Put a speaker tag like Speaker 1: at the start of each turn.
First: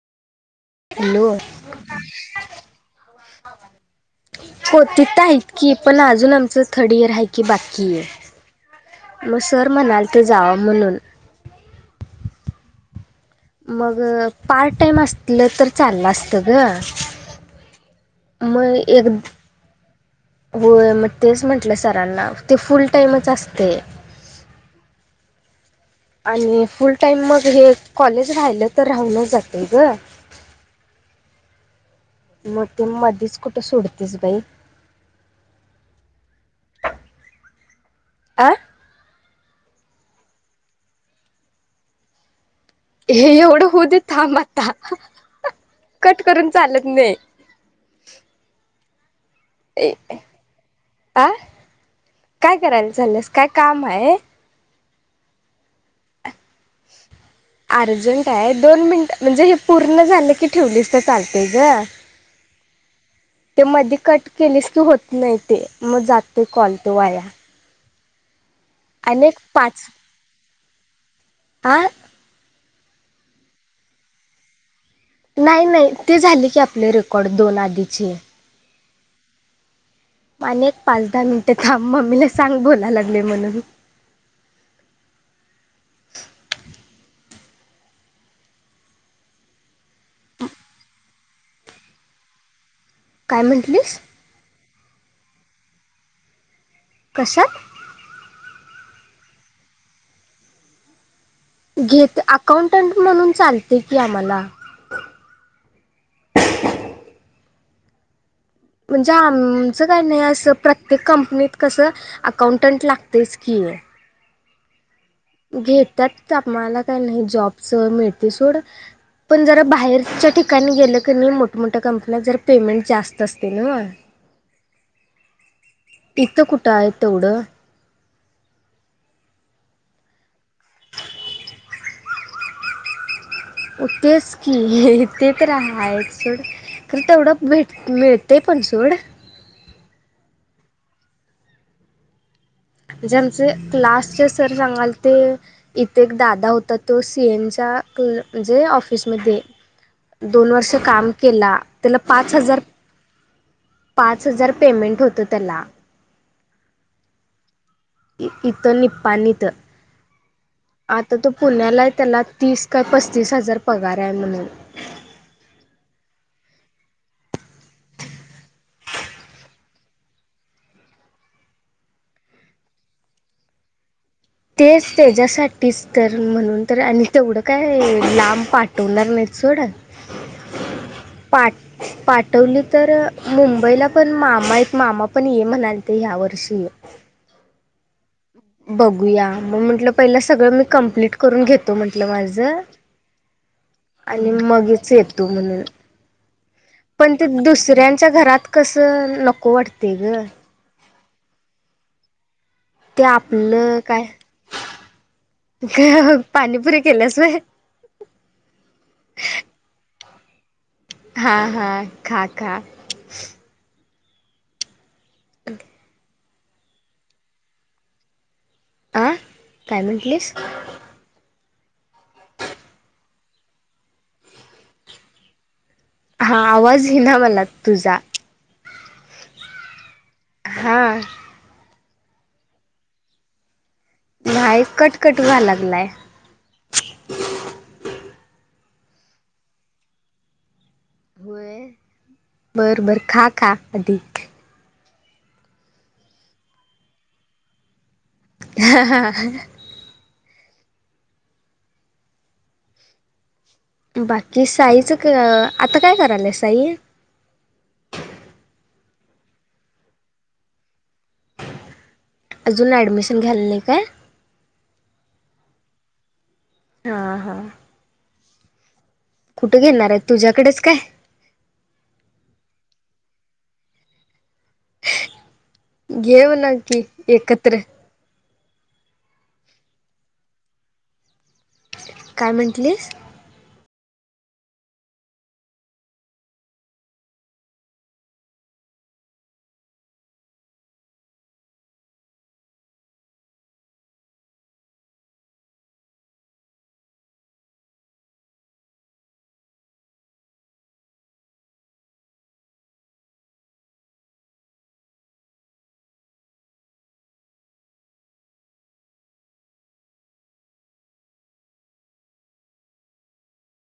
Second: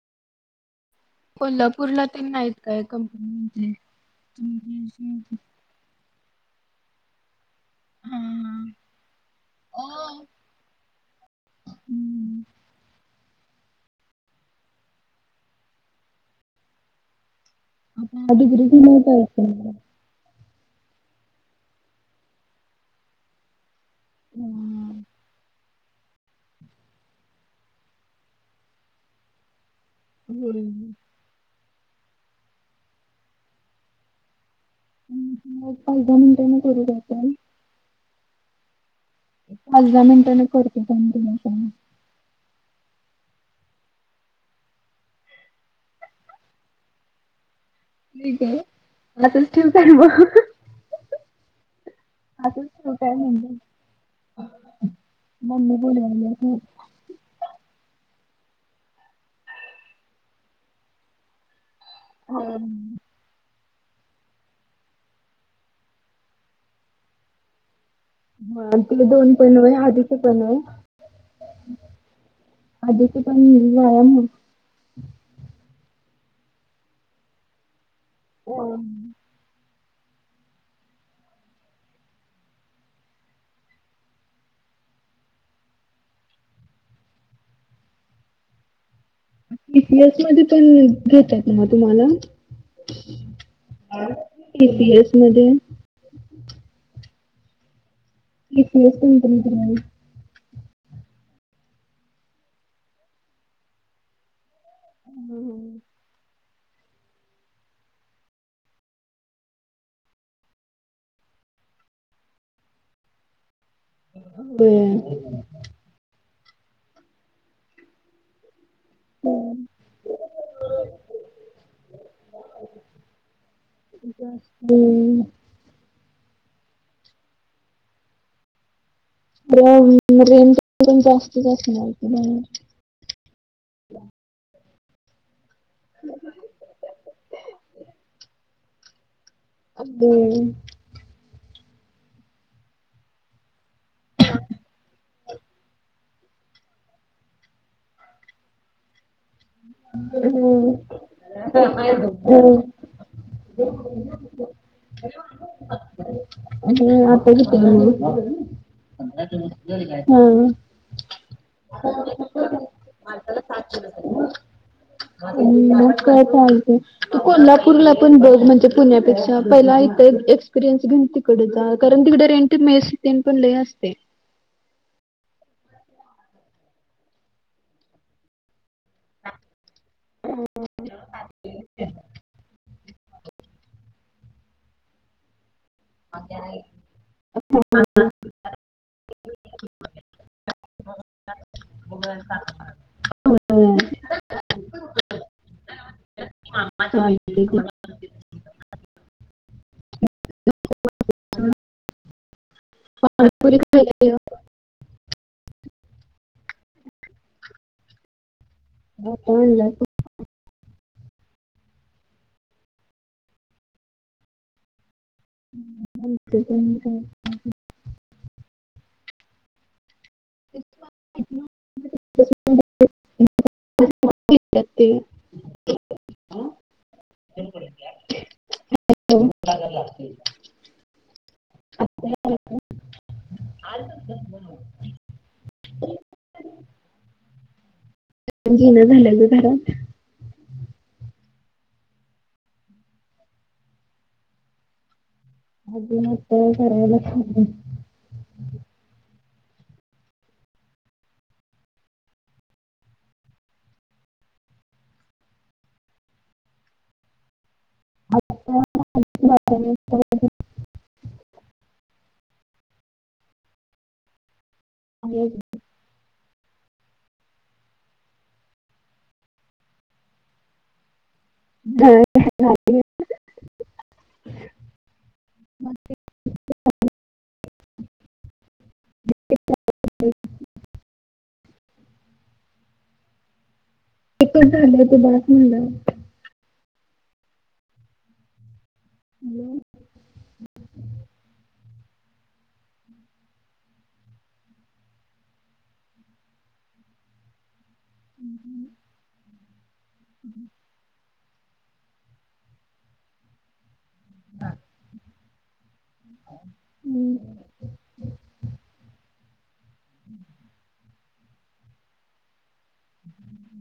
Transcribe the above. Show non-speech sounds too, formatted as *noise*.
Speaker 1: Hello! कोतीत हाइत कि, पण अजून आमचं थर्ड डियर आहे. की बाकी, मग सर म्हणाल तर जाव म्हणून *unintelligible* मग पार्ट टाइम असलं तर चाललं असतं ग.
Speaker 2: म डिगरी
Speaker 1: मग
Speaker 2: झाल्यावर
Speaker 1: एक
Speaker 2: जायचं.
Speaker 1: होय मग तेच म्हंटलं सरांना ते फुल टाईमच असतयं.
Speaker 2: हम्म.
Speaker 1: आणि फुल टाइम मग हे कॉलेज राहिलं तर राहून जाते ग.
Speaker 2: होय.
Speaker 1: मग ते मधीच कुठं सोडतीस बाई
Speaker 2: पाच दहा मिनिटांन करू काय काॅल.
Speaker 1: आं.
Speaker 2: पाच, दहा मिनिटांन करतो थांब तुला काॅल
Speaker 1: हे एवढं होऊ दे थांब आता, कट करून चालत नाही.
Speaker 2: ठीक आहे. ठेवु काय?
Speaker 1: ए- आ काय
Speaker 2: असंच
Speaker 1: करायला
Speaker 2: ठेवू
Speaker 1: चालीस काय काम आहे,
Speaker 2: ममी बोलवाय लागलीया गं.
Speaker 1: *unintelligible* अर्जंट आहे. दोन मिनिट म्हणजे हे पूर्ण झालं की, ठेवलीस तर चालतेय ग.
Speaker 2: हम.
Speaker 1: ते मध्ये कट केलेस कि होत नाही ते मग जाते कॉल तो वाया.
Speaker 2: ह ती
Speaker 1: आणि
Speaker 2: दोन
Speaker 1: एक
Speaker 2: पण व्हय
Speaker 1: पाच
Speaker 2: आधिच पण व्हय.
Speaker 1: हा
Speaker 2: अधिच पण वाया मग
Speaker 1: नाही नाही ते झाले की, आपले रेकॉर्ड दोन आधीचे
Speaker 2: *unintelligible*
Speaker 1: आणि एक पाच दहा मिनिटे थांब. मम्मीला सांग बोलायला लागलोय. म्हणून *unintelligible*
Speaker 2: इतिहास मधी पण घेतात मग तुम्हाला
Speaker 1: काय म्हटलीस?
Speaker 2: इतिहास मध्ये
Speaker 1: कश्यात?
Speaker 2: *unintelligible*
Speaker 1: घेत अकाउंटंट म्हणून चालते की आम्हाला. म्हणजे आमचं काय नाही असं प्रत्येक कंपनीत कसं, अकाउंटंट लागतेच की.
Speaker 2: व्हय.
Speaker 1: घेतात आम्हाला काही नाही, जॉबचं मिळतयं सोड
Speaker 2: हो
Speaker 1: पण जरा बाहेरच्या ठिकाणी गेलं का नाय मोठमोठ्या कंपन्यात जरा पेमेंट जास्त असतयं नंव्ह.
Speaker 2: हम्म.
Speaker 1: इथं कुठं आहेत तेवढं?
Speaker 2: रेंज जास्तच असणार बाहेर
Speaker 1: उ तेेच की ते तरी हायच सोड, खंर तेवढं भेट मिळतयं पण सोड
Speaker 2: हम्म
Speaker 1: म्हणजेे आमचे, क्लास चे सर सांगालते इथे एक दादा होता तो सीएन ता क म्हणजे ऑफिस मध्ये, दोन
Speaker 2: हम्म.
Speaker 1: वर्ष काम केला, त्याला पाच हजार पाच हजार पेमेंट होतं त्याला.
Speaker 2: हम् आता किती हाय
Speaker 1: इथं निप्पाणीत
Speaker 2: म? हम
Speaker 1: आता तो पुण्याला आहे. त्याला तीस काय पस्तीस हजार पगार आहे म्हणून
Speaker 2: हम मग काय चालतंय, तु कोल्हापूरला पण बघ म्हणजे पुण्यापेक्षा, पहिला इथे एक्सपिरीयन्स घेऊन तिकडं *unintelligible* कारण तिकडे रेंट मेस अन तेन पण लई असतंय.
Speaker 1: तेच त्याच्यासाठीच तर, म्हणून तर तेवढं काय लांब पा ठवणार नाहीत सोड, पा पाठवली तर तर अ मुंबईला पण मामा आहेत, मामा पण ये म्हणालते ह्या वर्षी. बघूया, मग म्हंटलं पहिलं सगळं मी कंप्लीट करून घेतो म्हंटलं माझं
Speaker 2: हो
Speaker 1: आणि मगच येतो म्हणून पण ते
Speaker 2: पाणीपुरी
Speaker 1: दुसऱ्यांच्या घरात कसं, नको वाटते गं.
Speaker 2: *unintelligible*
Speaker 1: ते आपलं काय
Speaker 2: खायला
Speaker 1: पाणीपुरीे केल्यास व्हय?
Speaker 2: *unintelligible*
Speaker 1: हा हा खा खा.
Speaker 2: *unintelligible*
Speaker 1: आं काय म्हंटलीस?
Speaker 2: *unintelligible* तर ते
Speaker 1: हा आवाज येईना मला तुझा. हा.
Speaker 2: आता
Speaker 1: नाही कटकट व्हाय लागलाय.
Speaker 2: घेईना झालं ग घरात.
Speaker 1: होय? बर बर खा खा आधी.
Speaker 2: *unintelligible*
Speaker 1: ह हा बाकी साईच क आता काय करालाय साई?
Speaker 2: *unintelligible*
Speaker 1: अजून ऍडमिशन घ्याले नाही काय?
Speaker 2: हम्
Speaker 1: हा हा कुठे घेणार आहेत तुझ्याकडेच काय?
Speaker 2: *unintelligible*
Speaker 1: घे म्हणाव की एकत्र काय म्हटलीस
Speaker 2: एकच झालंय त बास म्हणटल हॅलो हम् हम् हम् हा हम हम